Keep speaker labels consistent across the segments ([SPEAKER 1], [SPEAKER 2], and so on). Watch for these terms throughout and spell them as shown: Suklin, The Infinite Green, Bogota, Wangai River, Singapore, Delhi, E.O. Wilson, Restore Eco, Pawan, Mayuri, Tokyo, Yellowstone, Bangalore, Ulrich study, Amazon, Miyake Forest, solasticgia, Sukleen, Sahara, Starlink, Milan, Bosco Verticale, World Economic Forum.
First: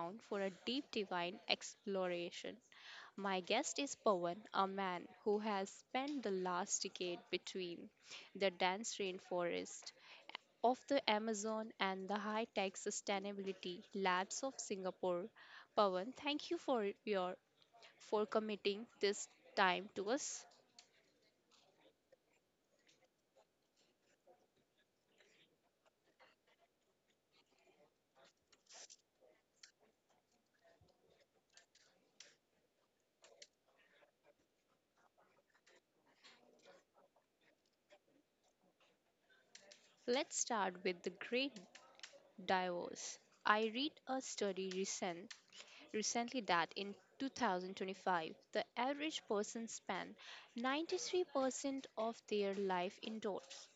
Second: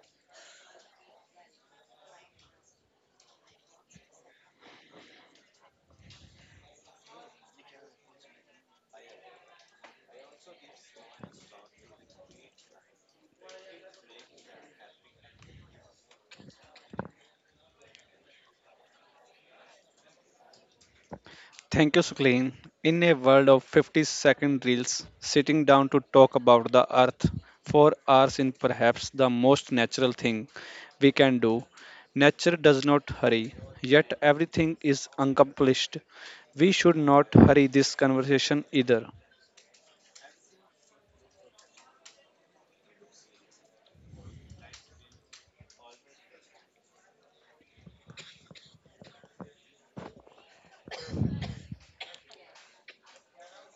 [SPEAKER 1] down for a deep divine exploration. My guest is Pawan, a man who has spent the last decade between the dense rainforest of the Amazon and the high tech sustainability labs of Singapore. Pawan, thank you for committing this time to us.
[SPEAKER 2] Thank you, Suklin. In a world of 50-second reels, sitting down to talk about the earth for hours is perhaps the most natural thing we can do. Nature does not hurry, yet everything is accomplished. We should not hurry this conversation either.
[SPEAKER 1] Let's start with the great divorce. I read a study recently that in 2025, the average person spent 93% of their life indoors.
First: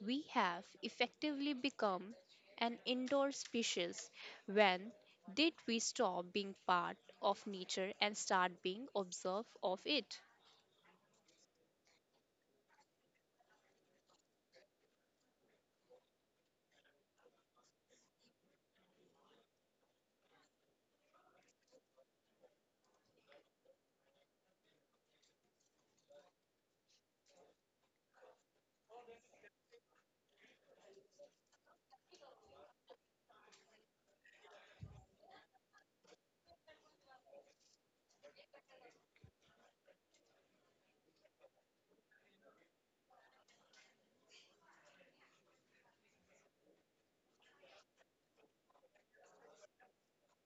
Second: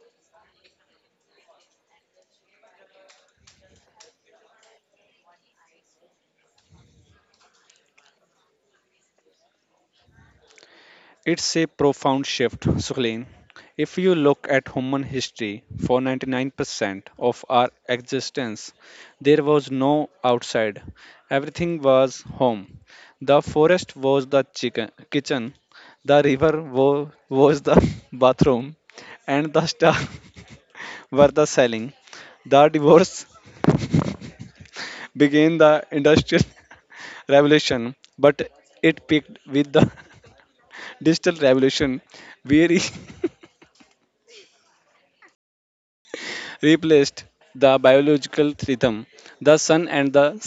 [SPEAKER 1] We have effectively become an indoor species. When did we stop being part of nature and start being observed of it?
[SPEAKER 2] It's a profound shift, Sukleen. If you look at human history, for 99% of our existence, there was no outside. Everything was home. The forest was the kitchen, the river was the bathroom, and the stars were the selling. The divorce began the industrial revolution, but it peaked with the digital revolution. We replaced the biological rhythm, the sun and the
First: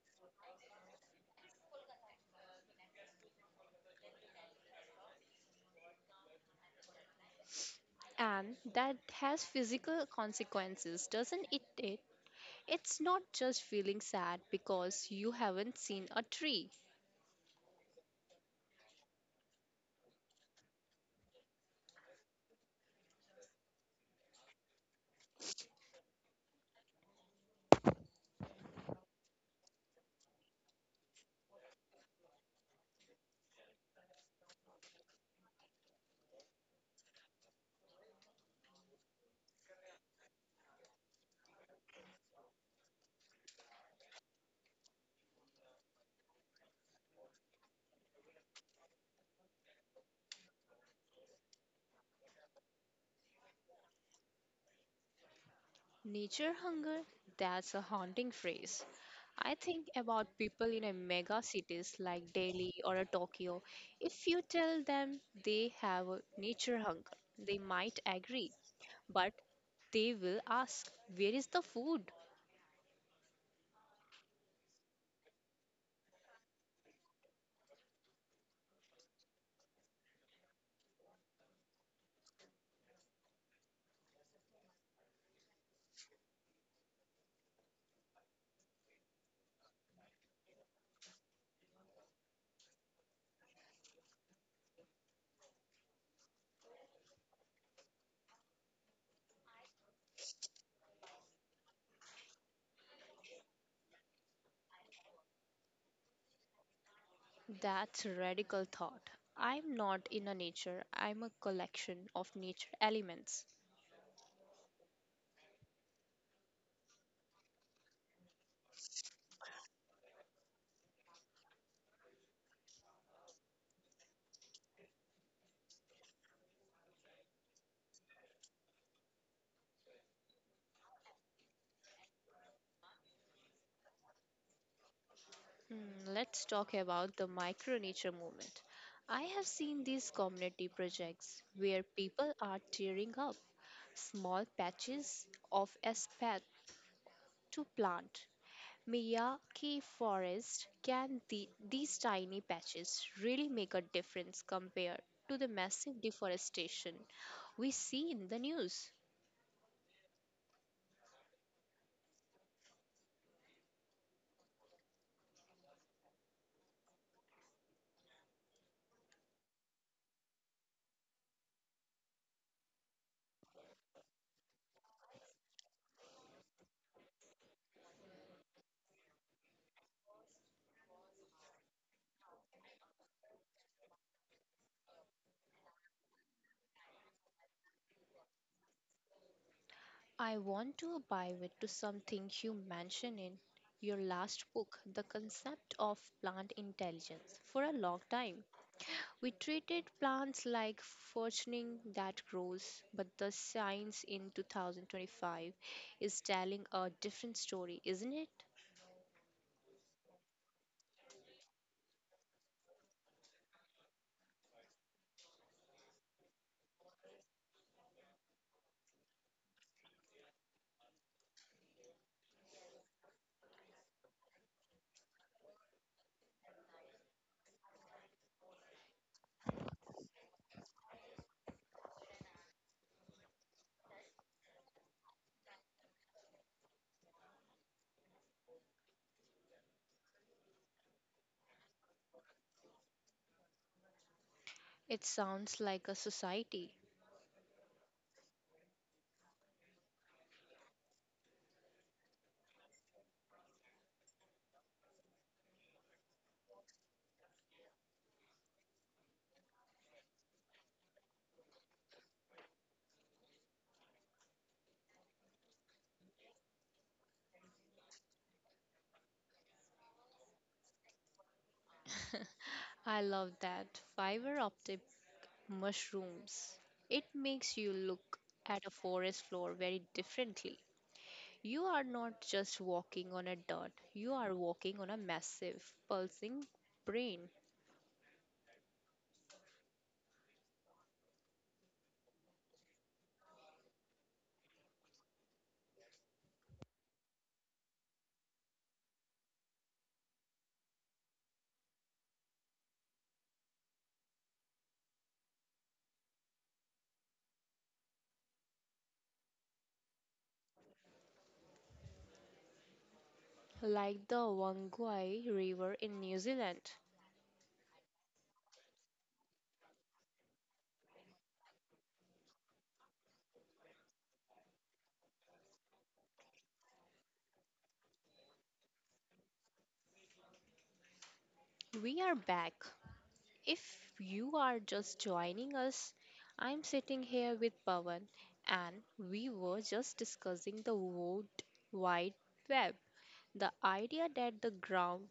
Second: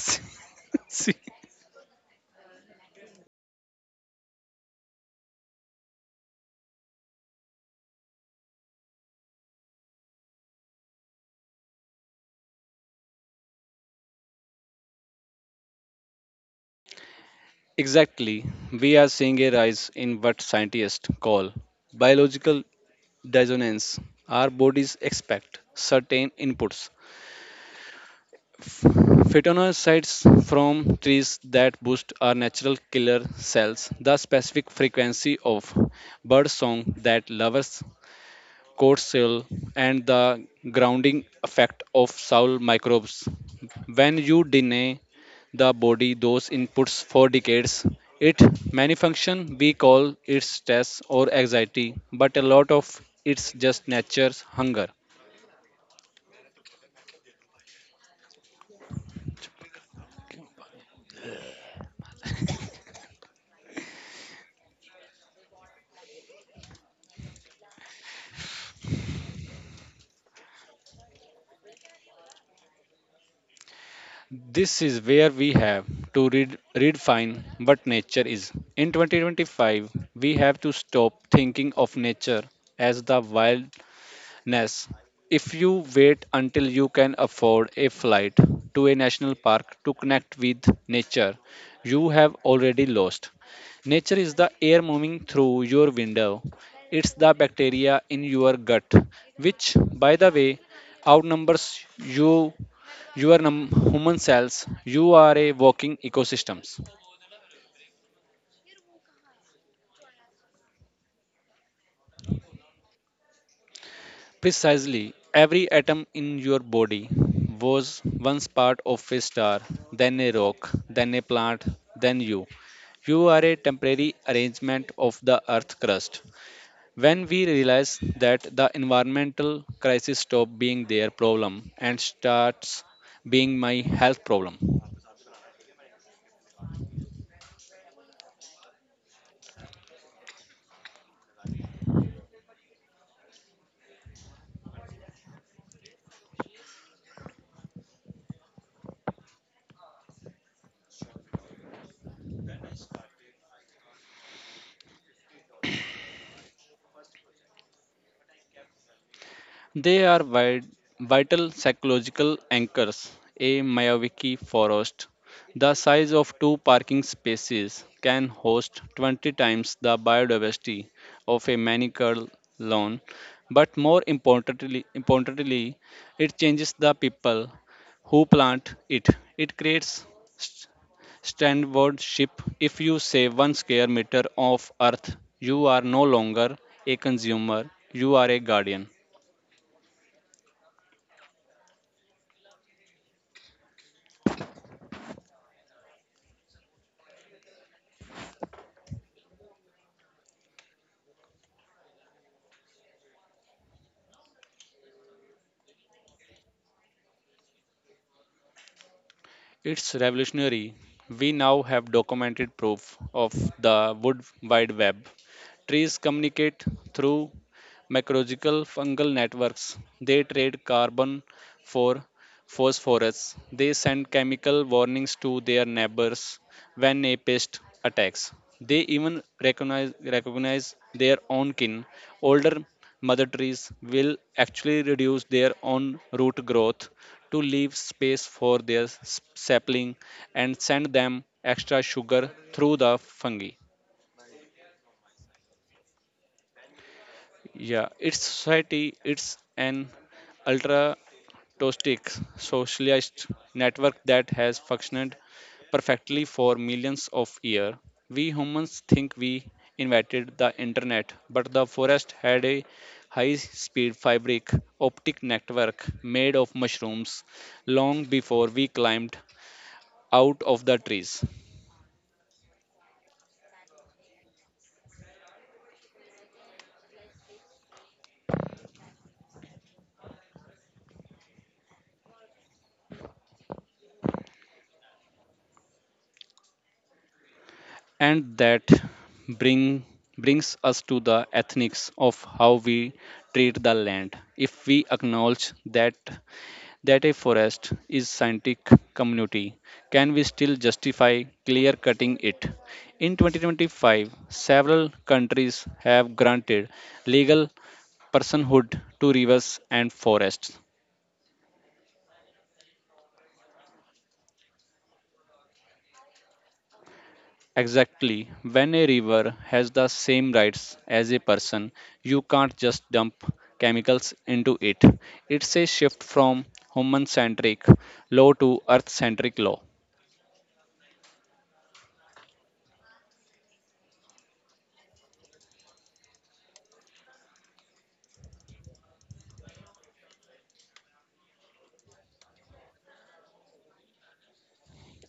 [SPEAKER 2] sea.
[SPEAKER 1] And that has physical consequences doesn't it, it's not just feeling sad because you haven't seen a tree.
[SPEAKER 2] Exactly, we are seeing a rise in what scientists call biological dissonance. Our bodies expect certain inputs, phytonutrients from trees that boost our natural killer cells, the specific frequency of bird song that lovers coarse cell, and the grounding effect of soil microbes. When you deny the body those inputs for decades, it malfunction. We call it stress or anxiety, but a lot of it's just nature's hunger.
[SPEAKER 1] Nature hunger, that's a haunting phrase. I think about people in a mega cities like Delhi or a Tokyo. If you tell them they have a nature hunger, they might agree, but they will ask, where is the food?
[SPEAKER 2] This is where we have to redefine what nature is. In 2025, we have to stop thinking of nature as the wild Ness. If you wait until you can afford a flight to a national park to connect with nature, you have already lost. Nature is the air moving through your window. It's the bacteria in your gut, which, by the way, outnumbers you, your human cells. You are a walking ecosystem.
[SPEAKER 1] That's a radical thought. I'm not in a nature, I'm a collection of nature elements.
[SPEAKER 2] Precisely, every atom in your body was once part of a star, then a rock, then a plant, then you. You are a temporary arrangement of the earth crust. When we realize that, the environmental crisis stops being their problem and starts being my health problem.
[SPEAKER 1] Hmm, let's talk about the micro nature movement. I have seen these community projects where people are tearing up small patches of aspen to plant. Miyake Forest, can the, these tiny patches really make a difference compared to the massive deforestation we see in the news?
[SPEAKER 2] They are vi- vital psychological anchors. A Mayawaki forest, the size of two parking spaces, can host 20 times the biodiversity of a manicured lawn. But more importantly, it changes the people who plant it. It creates st- stewardship. If you save one square meter of earth, you are no longer a consumer, you are a guardian.
[SPEAKER 1] I want to abide it to something you mentioned in your last book, the concept of plant intelligence. For a long time, we treated plants like fortune that grows, but the science in 2025 is telling a different story, isn't it?
[SPEAKER 2] It's revolutionary. We now have documented proof of the wood wide web. Trees communicate through mycorrhizal fungal networks. They trade carbon for phosphorus. They send chemical warnings to their neighbors when a pest attacks. They even recognize their own kin. Older mother trees will actually reduce their own root growth to leave space for their sapling and send them extra sugar through the fungi.
[SPEAKER 1] It sounds like a society.
[SPEAKER 2] Yeah, its society, it's an ultra tostic socialist network that has functioned perfectly for millions of years. We humans think we invented the internet, but the forest had a high speed fabric optic network made of mushrooms long before we climbed out of the trees.
[SPEAKER 1] I love that, fiber optic mushrooms. It makes you look at a forest floor very differently. You are not just walking on a dirt. You are walking on a massive, pulsing brain,
[SPEAKER 2] And that bring brings us to the ethics of how we treat the land. If we acknowledge that a forest is scientific community, can we still justify clear cutting it? In 2025, several countries have granted legal personhood to rivers and forests.
[SPEAKER 1] like the Wangai River in New Zealand.
[SPEAKER 2] Exactly. When a river has the same rights as a person, you can't just dump chemicals into it. It's a shift from human centric law to earth centric law.
[SPEAKER 1] We are back. If you are just joining us, I'm sitting here with Pawan, and we were just discussing the World Wide Web, the idea that the ground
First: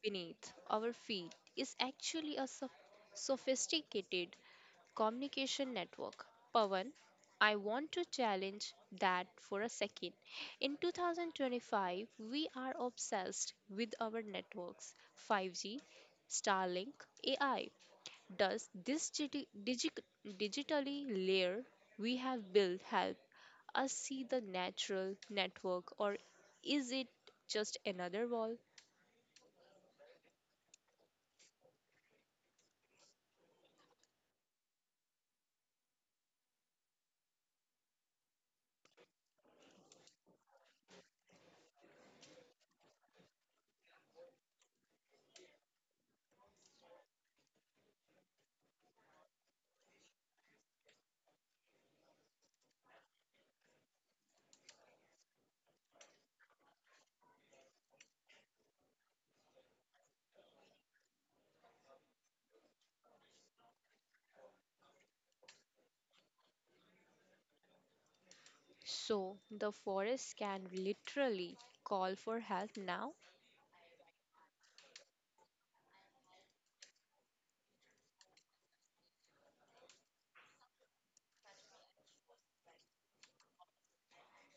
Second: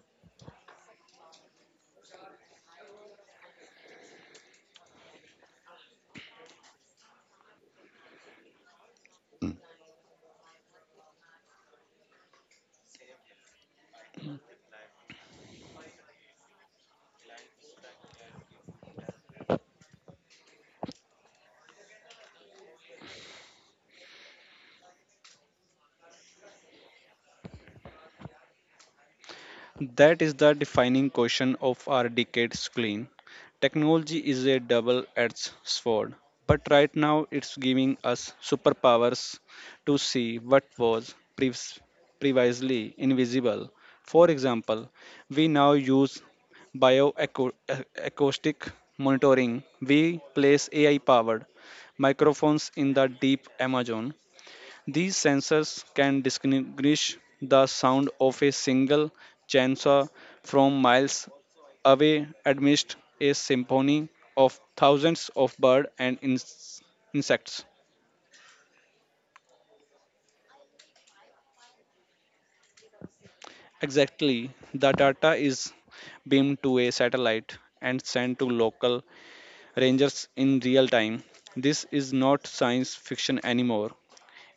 [SPEAKER 1] beneath our feet is actually a sophisticated communication network. Pawan, I want to challenge that for a second. In 2025, we are obsessed with our networks, 5G, Starlink, AI. Does this digitally layer we have built help us see the natural network or is it just another wall?
[SPEAKER 2] That is the defining question of our decade's clean. Technology is a double edged sword, but right now it's giving us superpowers to see what was previously invisible. For example, we now use bioacoustic monitoring. We place AI powered microphones in the deep Amazon. These sensors can distinguish the sound of a single chainsaw from miles away amidst a symphony of thousands of birds and insects.
[SPEAKER 1] So the forest can literally call for help now.
[SPEAKER 2] Exactly, the data is beamed to a satellite and sent to local rangers in real time. This is not science fiction anymore.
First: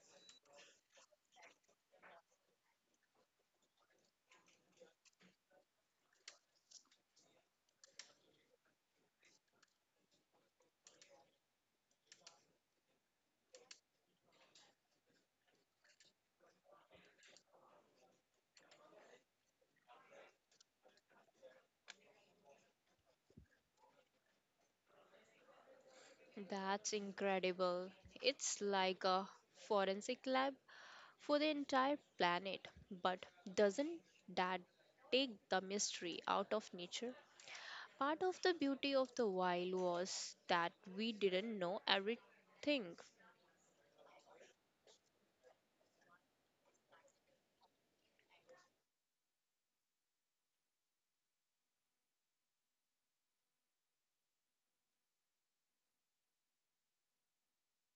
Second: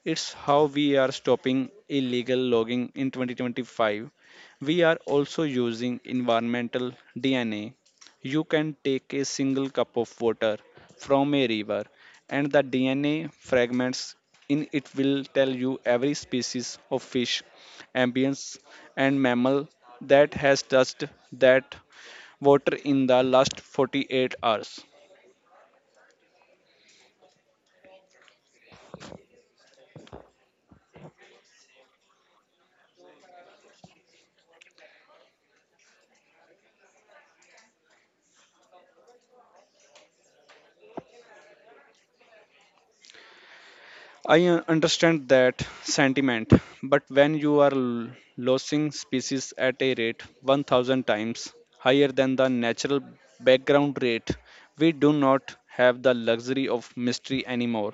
[SPEAKER 2] It's how we are stopping illegal logging in 2025. We are also using environmental DNA. You can take a single cup of water from a river, and the DNA fragments in it will tell you every species of fish, amphibians, and mammal that has touched that water in the last 48 hours.
[SPEAKER 1] That's incredible. It's like a forensic lab for the entire planet. But doesn't that take the mystery out of nature? Part of the beauty of the wild was that we didn't know everything.
[SPEAKER 2] I understand that sentiment, but when you are losing species at a rate 1,000 times higher than the natural background rate, we do not have the luxury of mystery anymore.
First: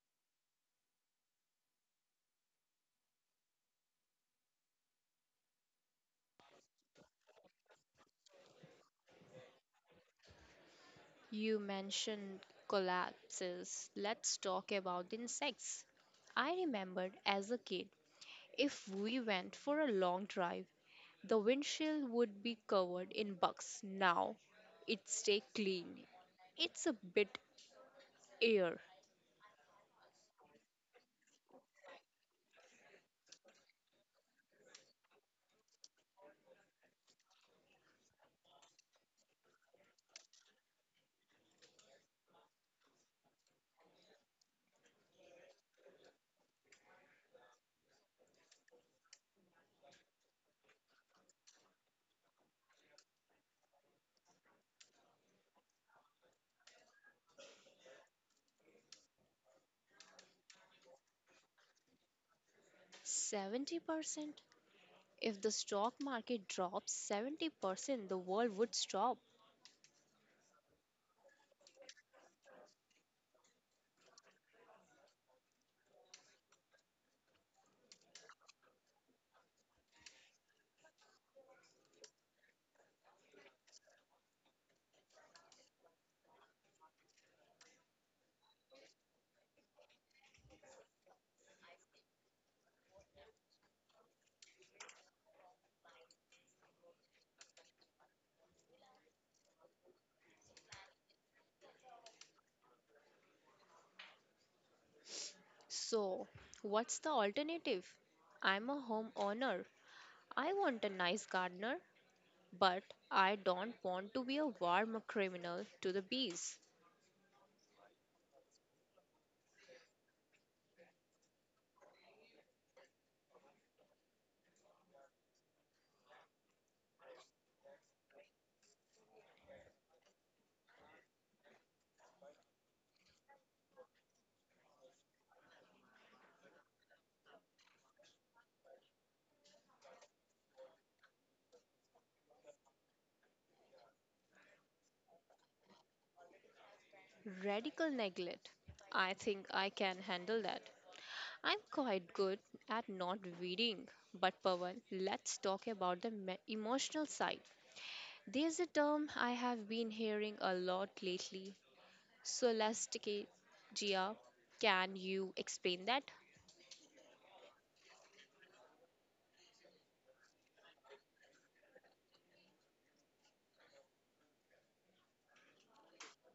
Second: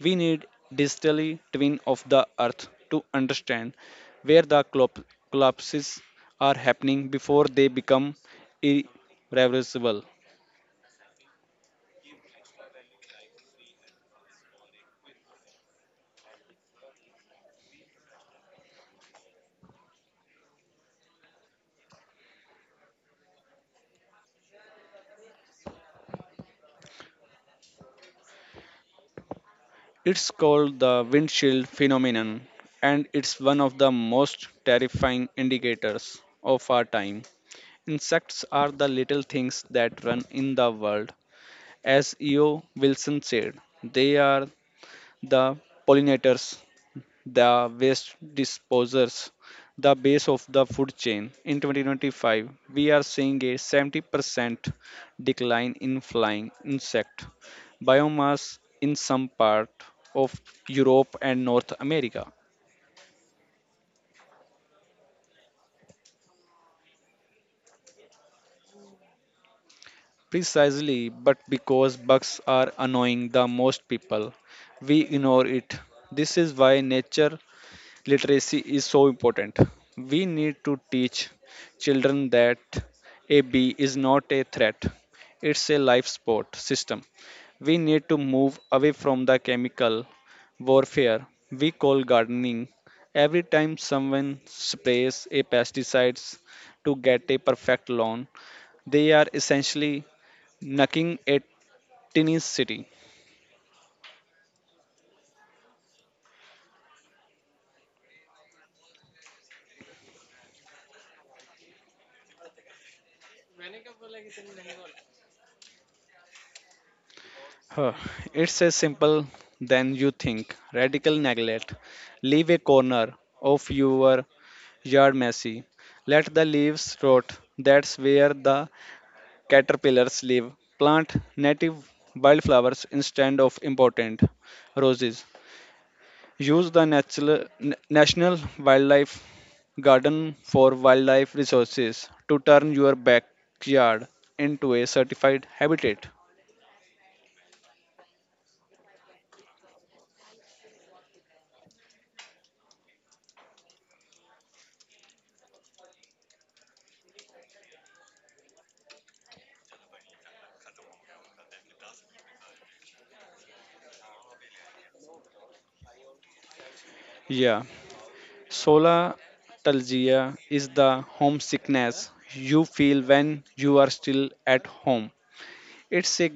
[SPEAKER 2] We need digitally twin of the earth to understand where the collapses are happening before they become irreversible.
[SPEAKER 1] You mentioned collapses. Let's talk about the insects. I remembered as a kid, if we went for a long drive, the windshield would be covered in bugs. Now it stay clean. It's a bit air.
[SPEAKER 2] It's called the windshield phenomenon, and it's one of the most terrifying indicators of our time. Insects are the little things that run in the world. As E.O. Wilson said, they are the pollinators, the waste disposers, the base of the food chain. In 2025, we are seeing a 70% decline in flying insect biomass in some part of Europe and North America.
[SPEAKER 1] 70%? If the stock market drops 70%, the world would stop.
[SPEAKER 2] Precisely, but because bugs are annoying the most people, we ignore it. This is why nature literacy is so important. We need to teach children that a bee is not a threat, it's a life support system. We need to move away from the chemical warfare we call gardening. Every time someone sprays a pesticides to get a perfect lawn, they are essentially knocking a tiny city.
[SPEAKER 1] So, what's the alternative? I'm a homeowner. I want a nice gardener, but I don't want to be a warm criminal to the bees.
[SPEAKER 2] Huh, It's as simple than you think. Radical neglect. Leave a corner of your yard messy. Let the leaves rot. That's where the caterpillars live. Plant native wildflowers instead of important roses. Use the National Wildlife Garden for wildlife resources to turn your backyard into a certified habitat.
[SPEAKER 1] Radical neglect. I think I can handle that. I'm quite good at not reading, but Pawan, let's talk about the emotional side. There's a term I have been hearing a lot lately, solasticgia. Can you explain that?
[SPEAKER 2] Yeah. Sola Solastalgia is the homesickness you feel when you are still at home. It's a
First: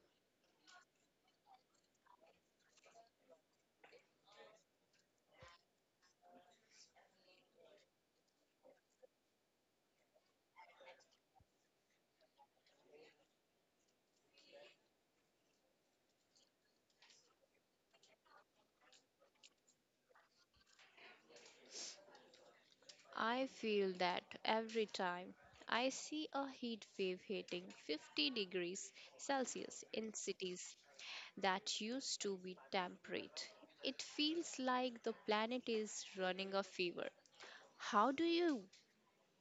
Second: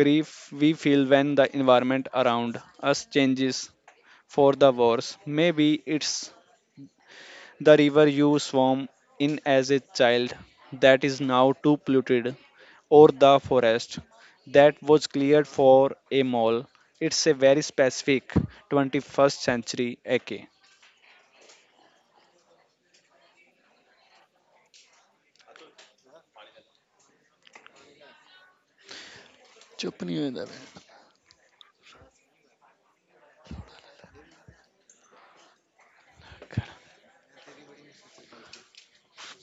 [SPEAKER 2] grief we feel when the environment around us changes for the worse. Maybe it's the river you swam in as a child that is now too polluted, or the forest that was cleared for a mall. It's a very specific 21st century ache.
[SPEAKER 1] I feel that every time I see a heat wave hitting 50 degrees Celsius
[SPEAKER 2] चुप
[SPEAKER 1] in
[SPEAKER 2] नहीं हुए
[SPEAKER 1] cities that used to be temperate, it feels like the planet is running a fever. How do you,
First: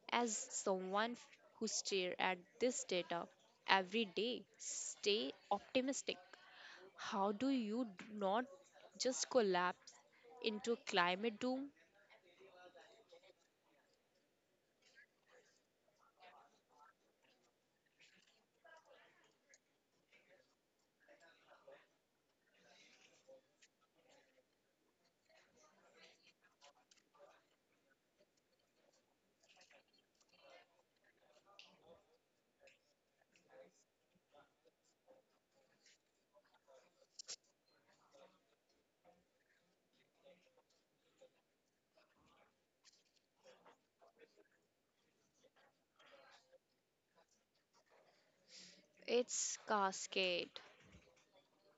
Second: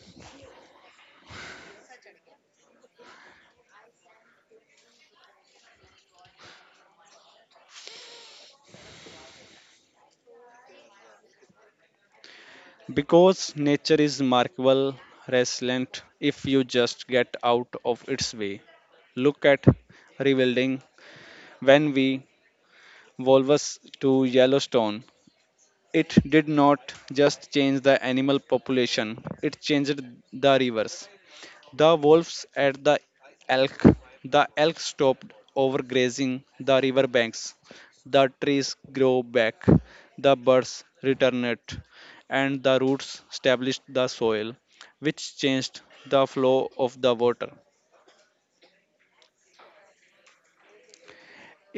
[SPEAKER 1] as someone who stare at this data every day, stay optimistic? How do you not just collapse into climate doom?
[SPEAKER 2] Because nature is remarkable, resilient if you just get out of its way. Look at rebuilding. When we volvus to Yellowstone, it did not just change the animal population, it changed the rivers. The wolves at the elk. The elk stopped overgrazing the river banks. The trees grew back. The birds returned, and the roots established the soil, which changed the flow of the water.
[SPEAKER 1] It's cascade.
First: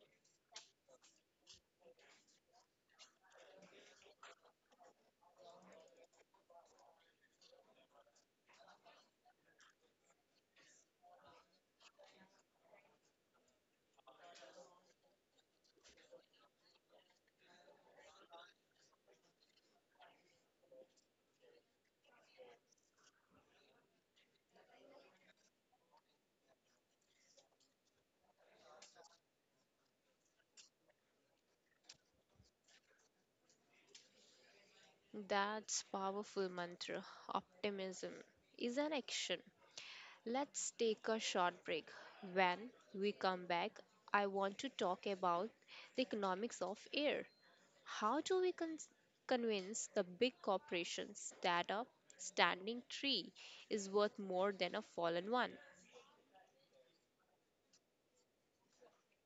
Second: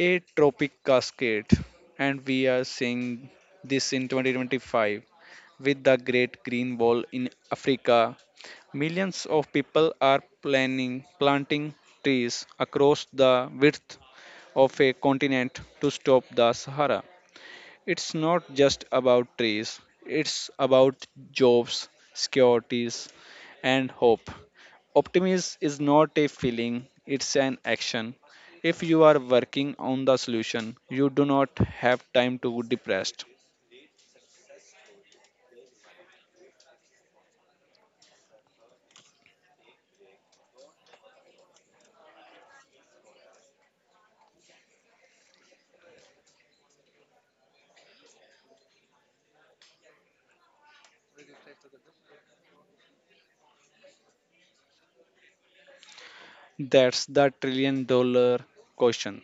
[SPEAKER 2] A tropic cascade. And we are seeing this in 2025 with the Great Green Wall in Africa. Millions of people are planning planting trees across the width of a continent to stop the Sahara. It's not just about trees, it's about jobs, securities, and hope. Optimism is not a feeling, it's an action. If you are working on the solution, you do not have time to be depressed.
[SPEAKER 1] That's powerful mantra. Optimism is an action. Let's take a short break. When we come back, I want to talk about the economics of air. How do we convince the big corporations that a standing tree is worth more than a fallen one?
[SPEAKER 2] That's the trillion dollar question.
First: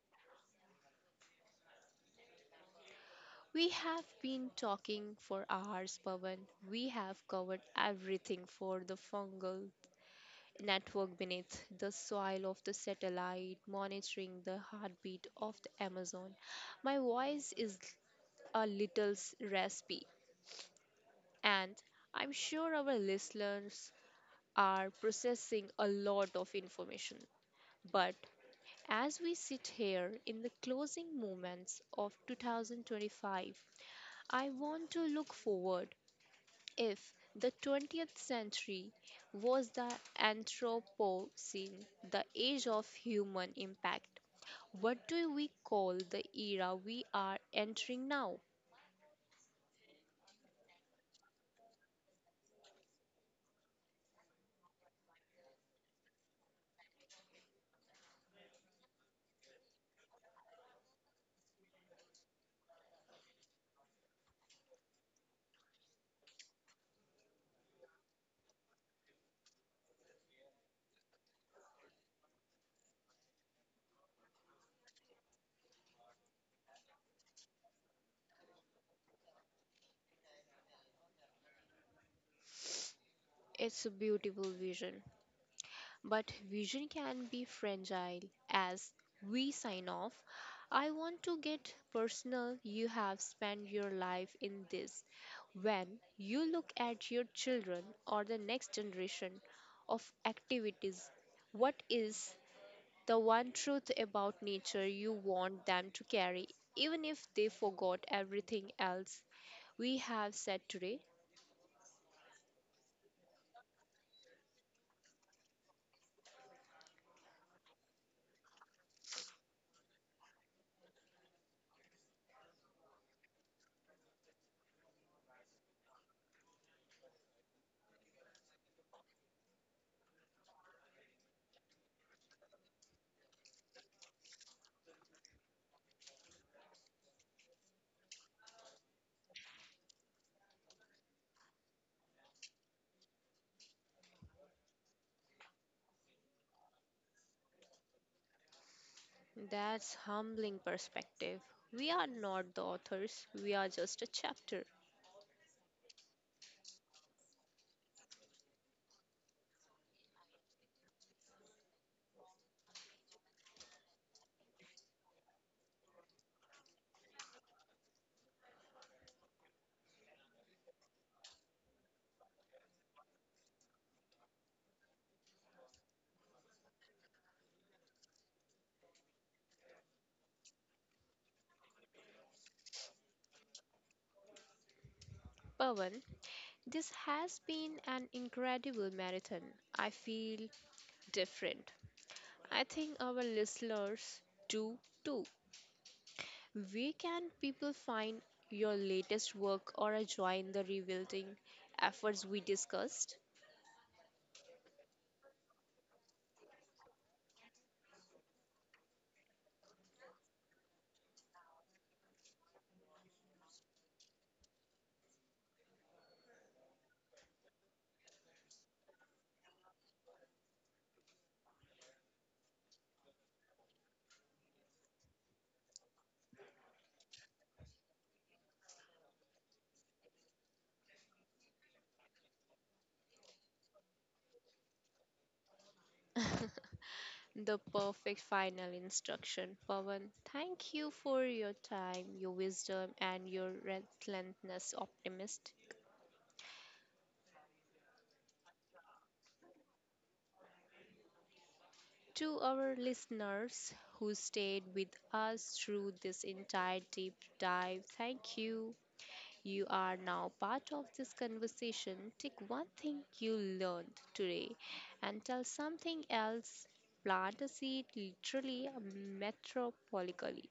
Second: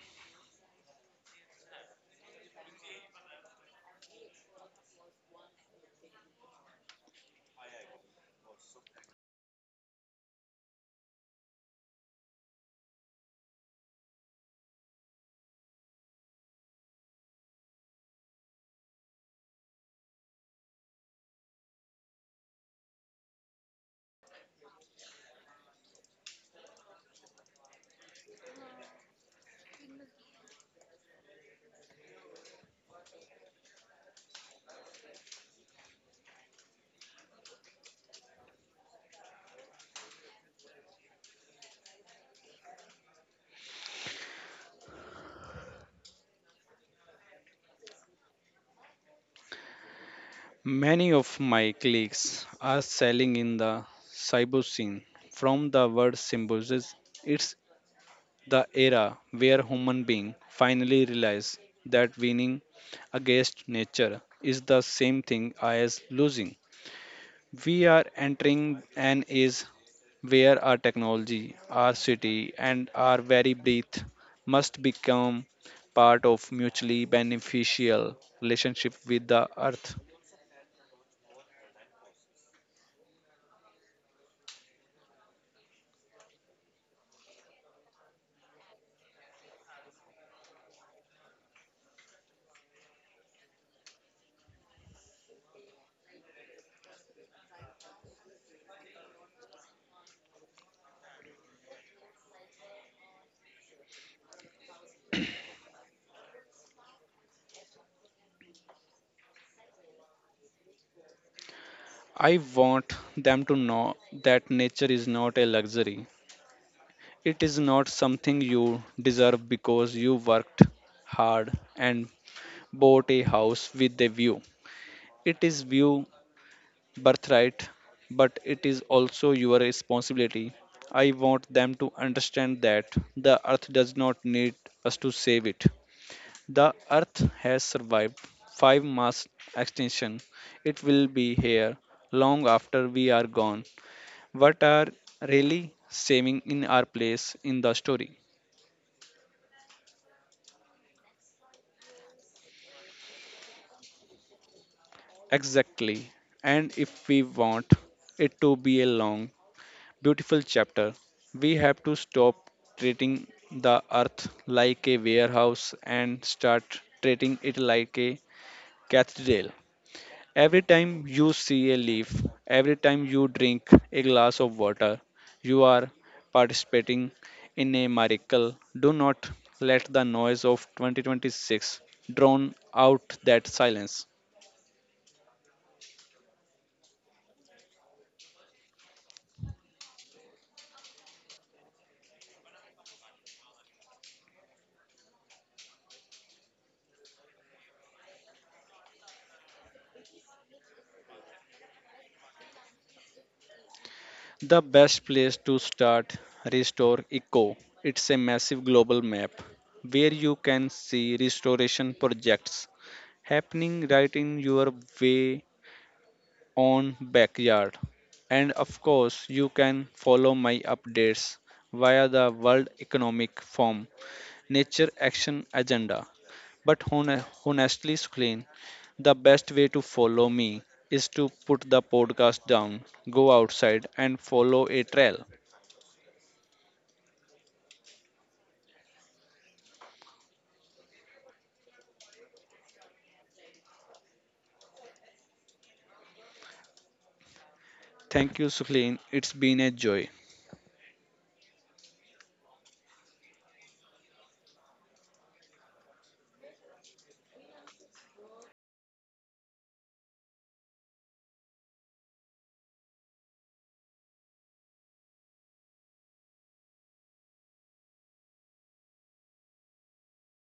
[SPEAKER 1] We have been talking for hours, Pavan. We have covered everything for the fungal network beneath the soil of the satellite, monitoring the heartbeat of the Amazon. My voice is a little raspy, and I'm sure our listeners are processing a lot of information. But as we sit here in the closing moments of 2025, I want to look forward. If the 20th century was the Anthropocene, the age of human impact, what do we call the era we are entering now?
[SPEAKER 2] Many of my colleagues are selling in the cyber scene. From the word symbiosis, it the era where human beings finally realize that winning against nature is the same thing as losing. We are entering an age where our technology, our city, and our very breath must become part of mutually beneficial relationship with the earth.
[SPEAKER 1] It's a beautiful vision, but vision can be fragile. As we sign off, I want to get personal. You have spent your life in this. When you look at your children or the next generation of activities, what is the one truth about nature you want them to carry, even if they forgot everything else we have said today?
[SPEAKER 2] I want them to know that nature is not a luxury. It is not something you deserve because you worked hard and bought a house with a view. It is view birthright, but it is also your responsibility. I want them to understand that the earth does not need us to save it. The earth has survived five mass extinction. It will be here long after we are gone. What are really saving in our place in the story?
[SPEAKER 1] That's humbling perspective. We are not the authors, we are just a chapter.
[SPEAKER 2] Exactly. And if we want it to be a long, beautiful chapter, we have to stop treating the earth like a warehouse and start treating it like a cathedral. Every time you see a leaf, every time you drink a glass of water, you are participating in a miracle. Do not let the noise of 2026 drown out that silence.
[SPEAKER 1] Pawan, this has been an incredible marathon. I feel different. I think our listeners do too. Where can people find your latest work or join the rebuilding efforts we discussed?
[SPEAKER 2] The best place to start, Restore Eco. It's a massive global map where you can see restoration projects happening right in your way own backyard. And of course, you can follow my updates via the World Economic Forum Nature Action Agenda. But honestly, Suklin, the best way to follow me is to put the podcast down, go outside, and follow a trail.
[SPEAKER 1] The perfect final instruction. Pawan, thank you for your time, your wisdom, and your relentless optimist.
[SPEAKER 2] Thank you, Sukleen. It's been a joy.
[SPEAKER 1] To our listeners who stayed with us through this entire deep dive, thank you. You are now part of this conversation. Take one thing you learned today and tell something else. Plant a seed, literally, metropolically.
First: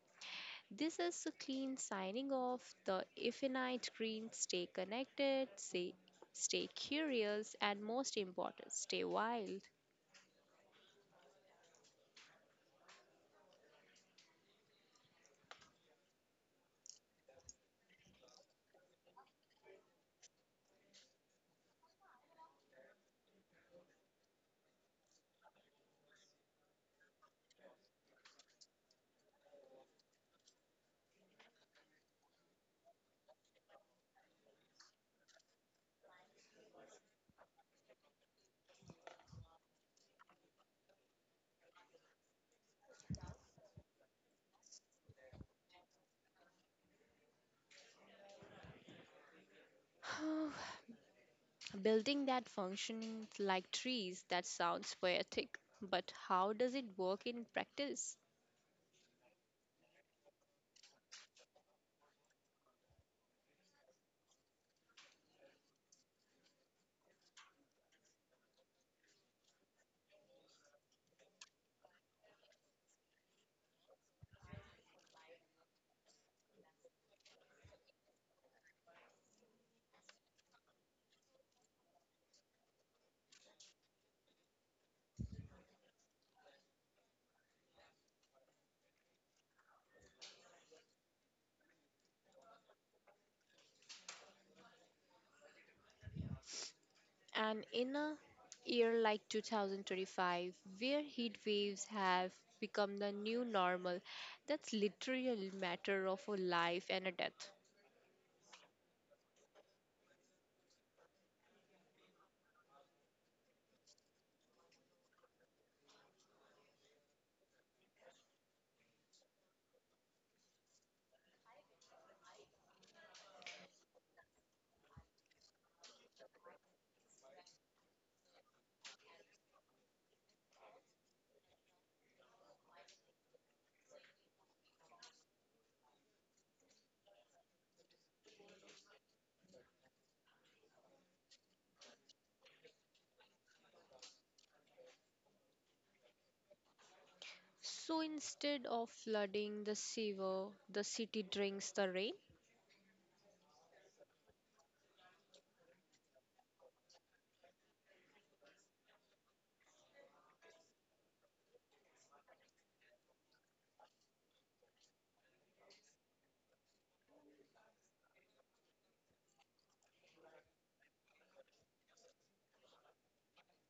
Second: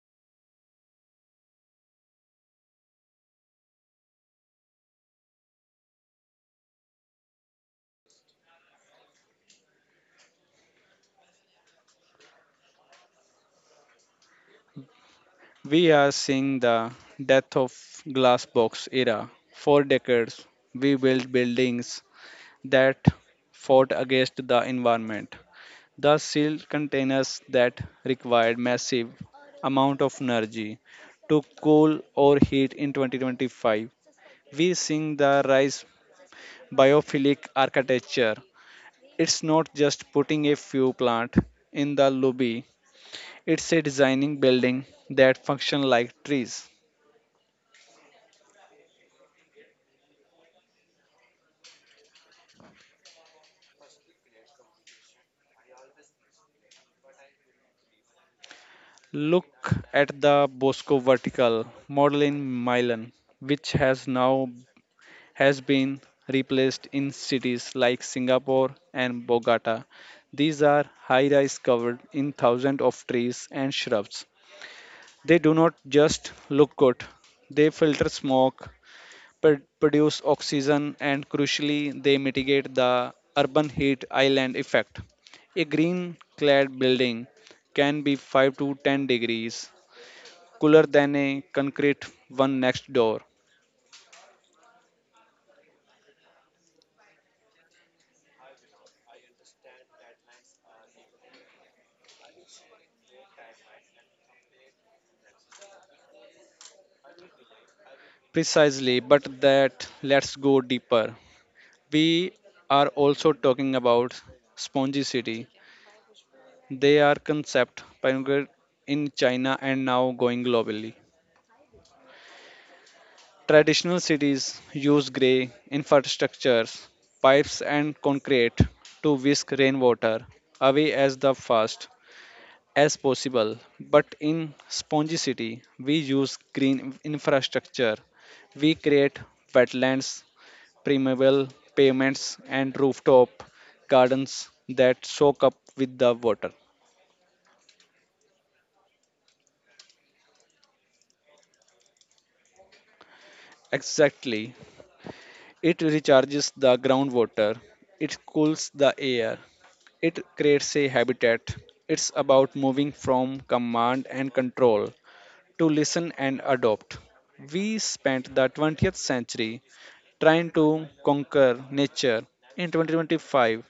[SPEAKER 1] This is a clean signing off the Infinite Green. Stay connected, stay curious, and most important, stay wild.
[SPEAKER 2] We are seeing the death of glass box era. For decades, we built buildings that fought against the environment. The sealed containers that required massive amount of energy to cool or heat. In 2025, we seeing the rise biophilic architecture. It's not just putting a few plant in the lobby. It's a designing building that function like trees.
[SPEAKER 1] Building that functioning like trees, that sounds poetic, but how does it work in practice?
[SPEAKER 2] Look at the Bosco vertical model in Milan, which has now has been replaced in cities like Singapore and Bogota. These are high-rise covered in thousands of trees and shrubs. They do not just look good; they filter smoke, produce oxygen, and crucially they mitigate the urban heat island effect. A green clad building can be 5 to 10 degrees cooler than a concrete one next door.
[SPEAKER 1] And in a year like 2025, where heat waves have become the new normal, that's literally a matter of a life and a death.
[SPEAKER 2] Precisely, but that, let's go deeper. We are also talking about spongy city. They are concept pioneered in China and now going globally. Traditional cities use grey infrastructures, pipes and concrete, to whisk rainwater away as the fast as possible. But in Spongy City, we use green infrastructure. We create wetlands, permeable pavements and rooftop gardens that soak up with the water.
[SPEAKER 1] So instead of flooding the sewer, the city drinks the rain.
[SPEAKER 2] Exactly. It recharges the groundwater. It cools the air. It creates a habitat. It's about moving from command and control to listen and adopt. We spent the 20th century trying to conquer nature. In 2025,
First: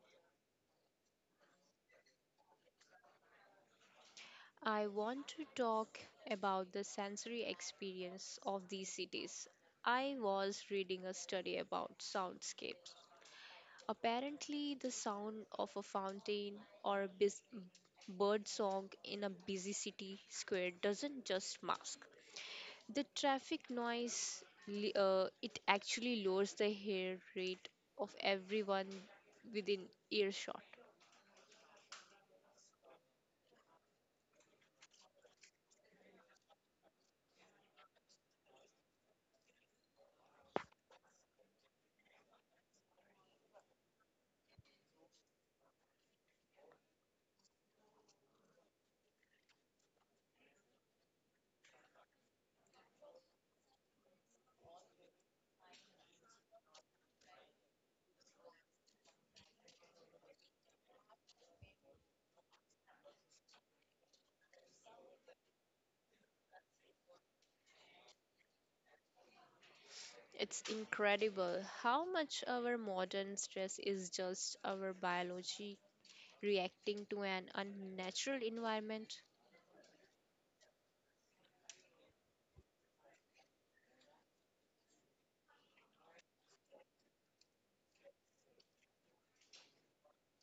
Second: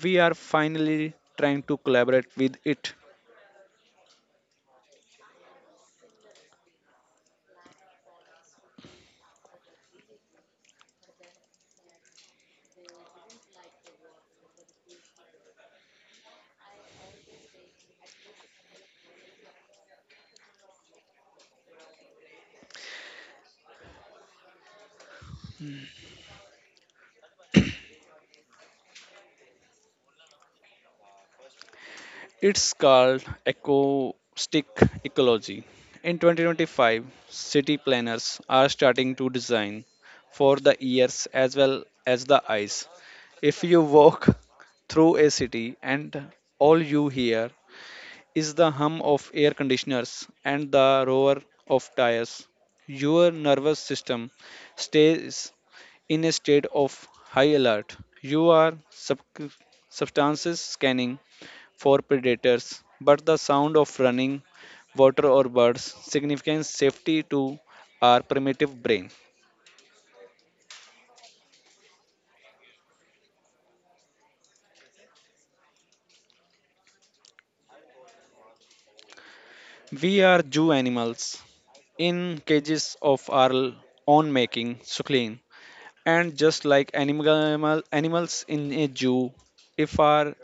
[SPEAKER 2] we are finally trying to collaborate with it.
[SPEAKER 1] I want to talk about the sensory experience of these cities. I was reading a study about soundscapes. Apparently, the sound of a fountain or a bird song in a busy city square doesn't just mask the traffic noise, it actually lowers the hair rate of everyone within earshot.
[SPEAKER 2] It's called acoustic ecology. In 2025, city planners are starting to design for the ears as well as the eyes. If you walk through a city and all you hear is the hum of air conditioners and the roar of tires, your nervous system stays in a state of high alert. You are substances scanning for predators, but the sound of running water or birds signifies safety to our primitive brain.
[SPEAKER 1] It's incredible how much our modern stress is just our biology reacting to an unnatural environment.
[SPEAKER 2] We are zoo animals in cages of our own making, Suklin. And just like animals in a zoo, if our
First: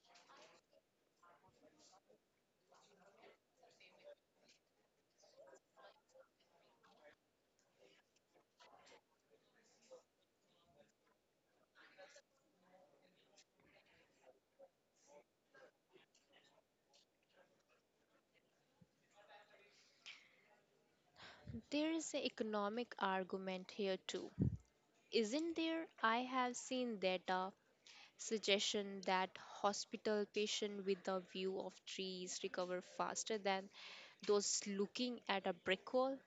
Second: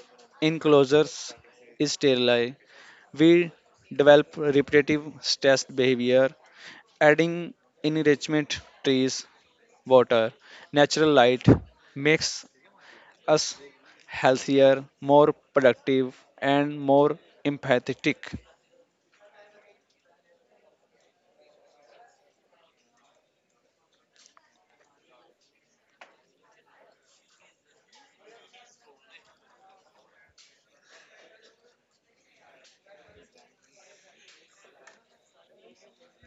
[SPEAKER 2] enclosures is sterile, we develop repetitive stress behavior, adding enrichment, trees, water, natural light makes us healthier, more productive, and more empathetic.
[SPEAKER 1] There is an economic argument here too. Isn't there? I have seen data suggestion that hospital patients with a view of trees recover faster than those looking at a brick wall.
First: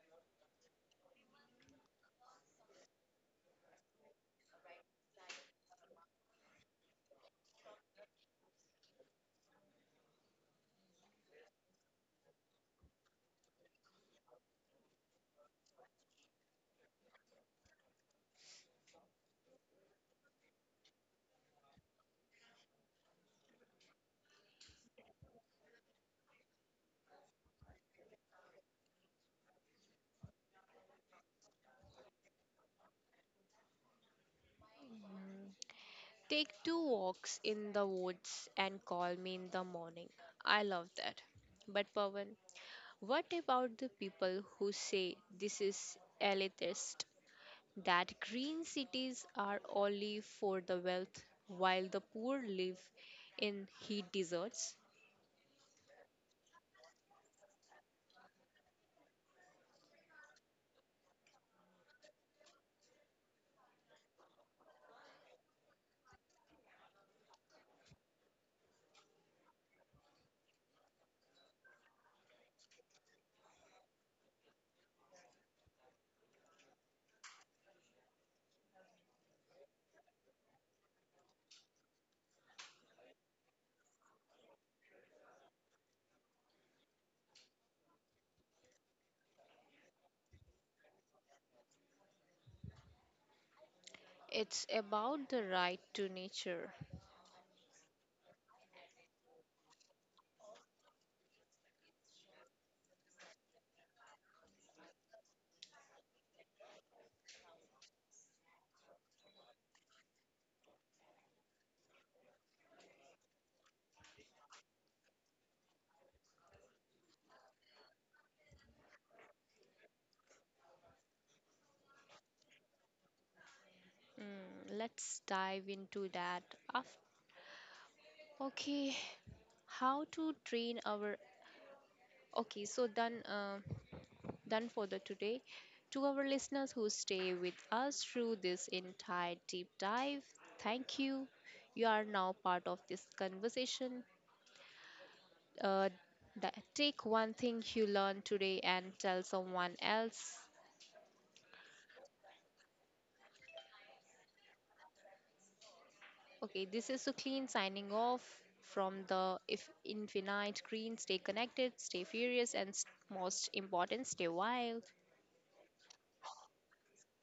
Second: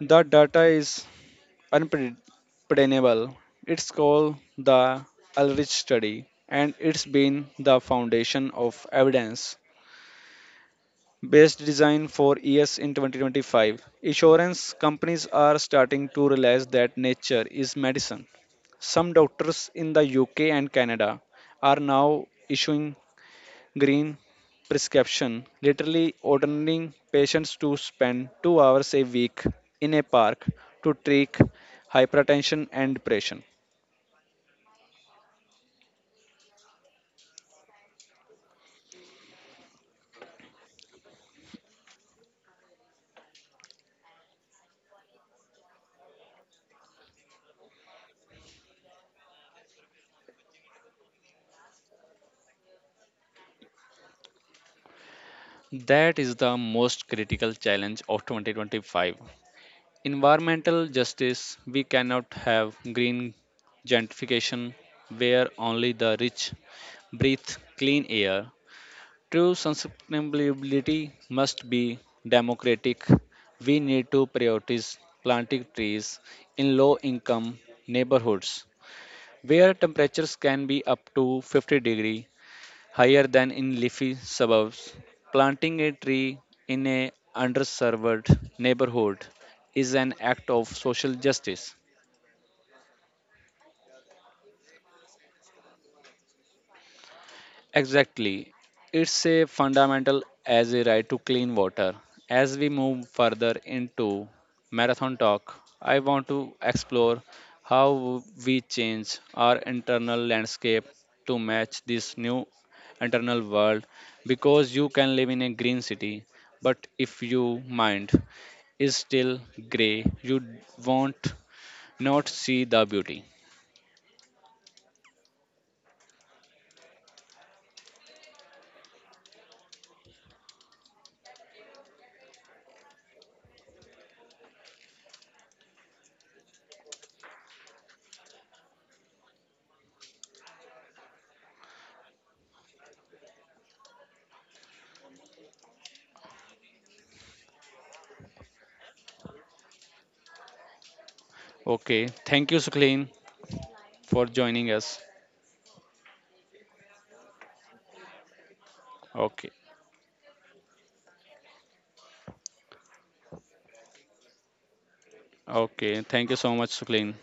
[SPEAKER 2] The data is unpredictable. It's called the Ulrich study and it's been the foundation of evidence based design for years. In 2025, insurance companies are starting to realize that nature is medicine. Some doctors in the UK and Canada are now issuing green prescription, literally ordering patients to spend 2 hours a week in a park to treat hypertension and depression.
[SPEAKER 1] Take two walks in the woods and call me in the morning. I love that. But Pawan, what about the people who say this is elitist, that green cities are only for the wealth while the poor live in heat deserts?
[SPEAKER 2] That is the most critical challenge of 2025. Environmental justice, we cannot have green gentrification where only the rich breathe clean air. True sustainability must be democratic. We need to prioritize planting trees in low income neighborhoods where temperatures can be up to 50 degree higher than in leafy suburbs. Planting a tree in a underserved neighborhood is an act of social justice.
[SPEAKER 1] It's about the right to nature.
[SPEAKER 2] Exactly. It's a fundamental as a right to clean water. As we move further into marathon talk, I want to explore how we change our internal landscape to match this new internal world, because you can live in a green city, but if you mind is still grey, you won't not see the beauty.
[SPEAKER 1] Mm, let's dive into that. Af- okay, how to train our. Okay, so then. Done for the today. To our listeners who stay with us through this entire deep dive, thank you. You are now part of this conversation. Uh, take one thing you learned today and tell someone else.
[SPEAKER 2] Okay. Thank you, Sukleen, for joining us.
[SPEAKER 1] Okay, this is Sukleen signing off from the
[SPEAKER 2] Okay.
[SPEAKER 1] if infinite green. Stay connected, stay furious, and most important, stay wild.
[SPEAKER 2] Okay. Thank you so much, Sukleen.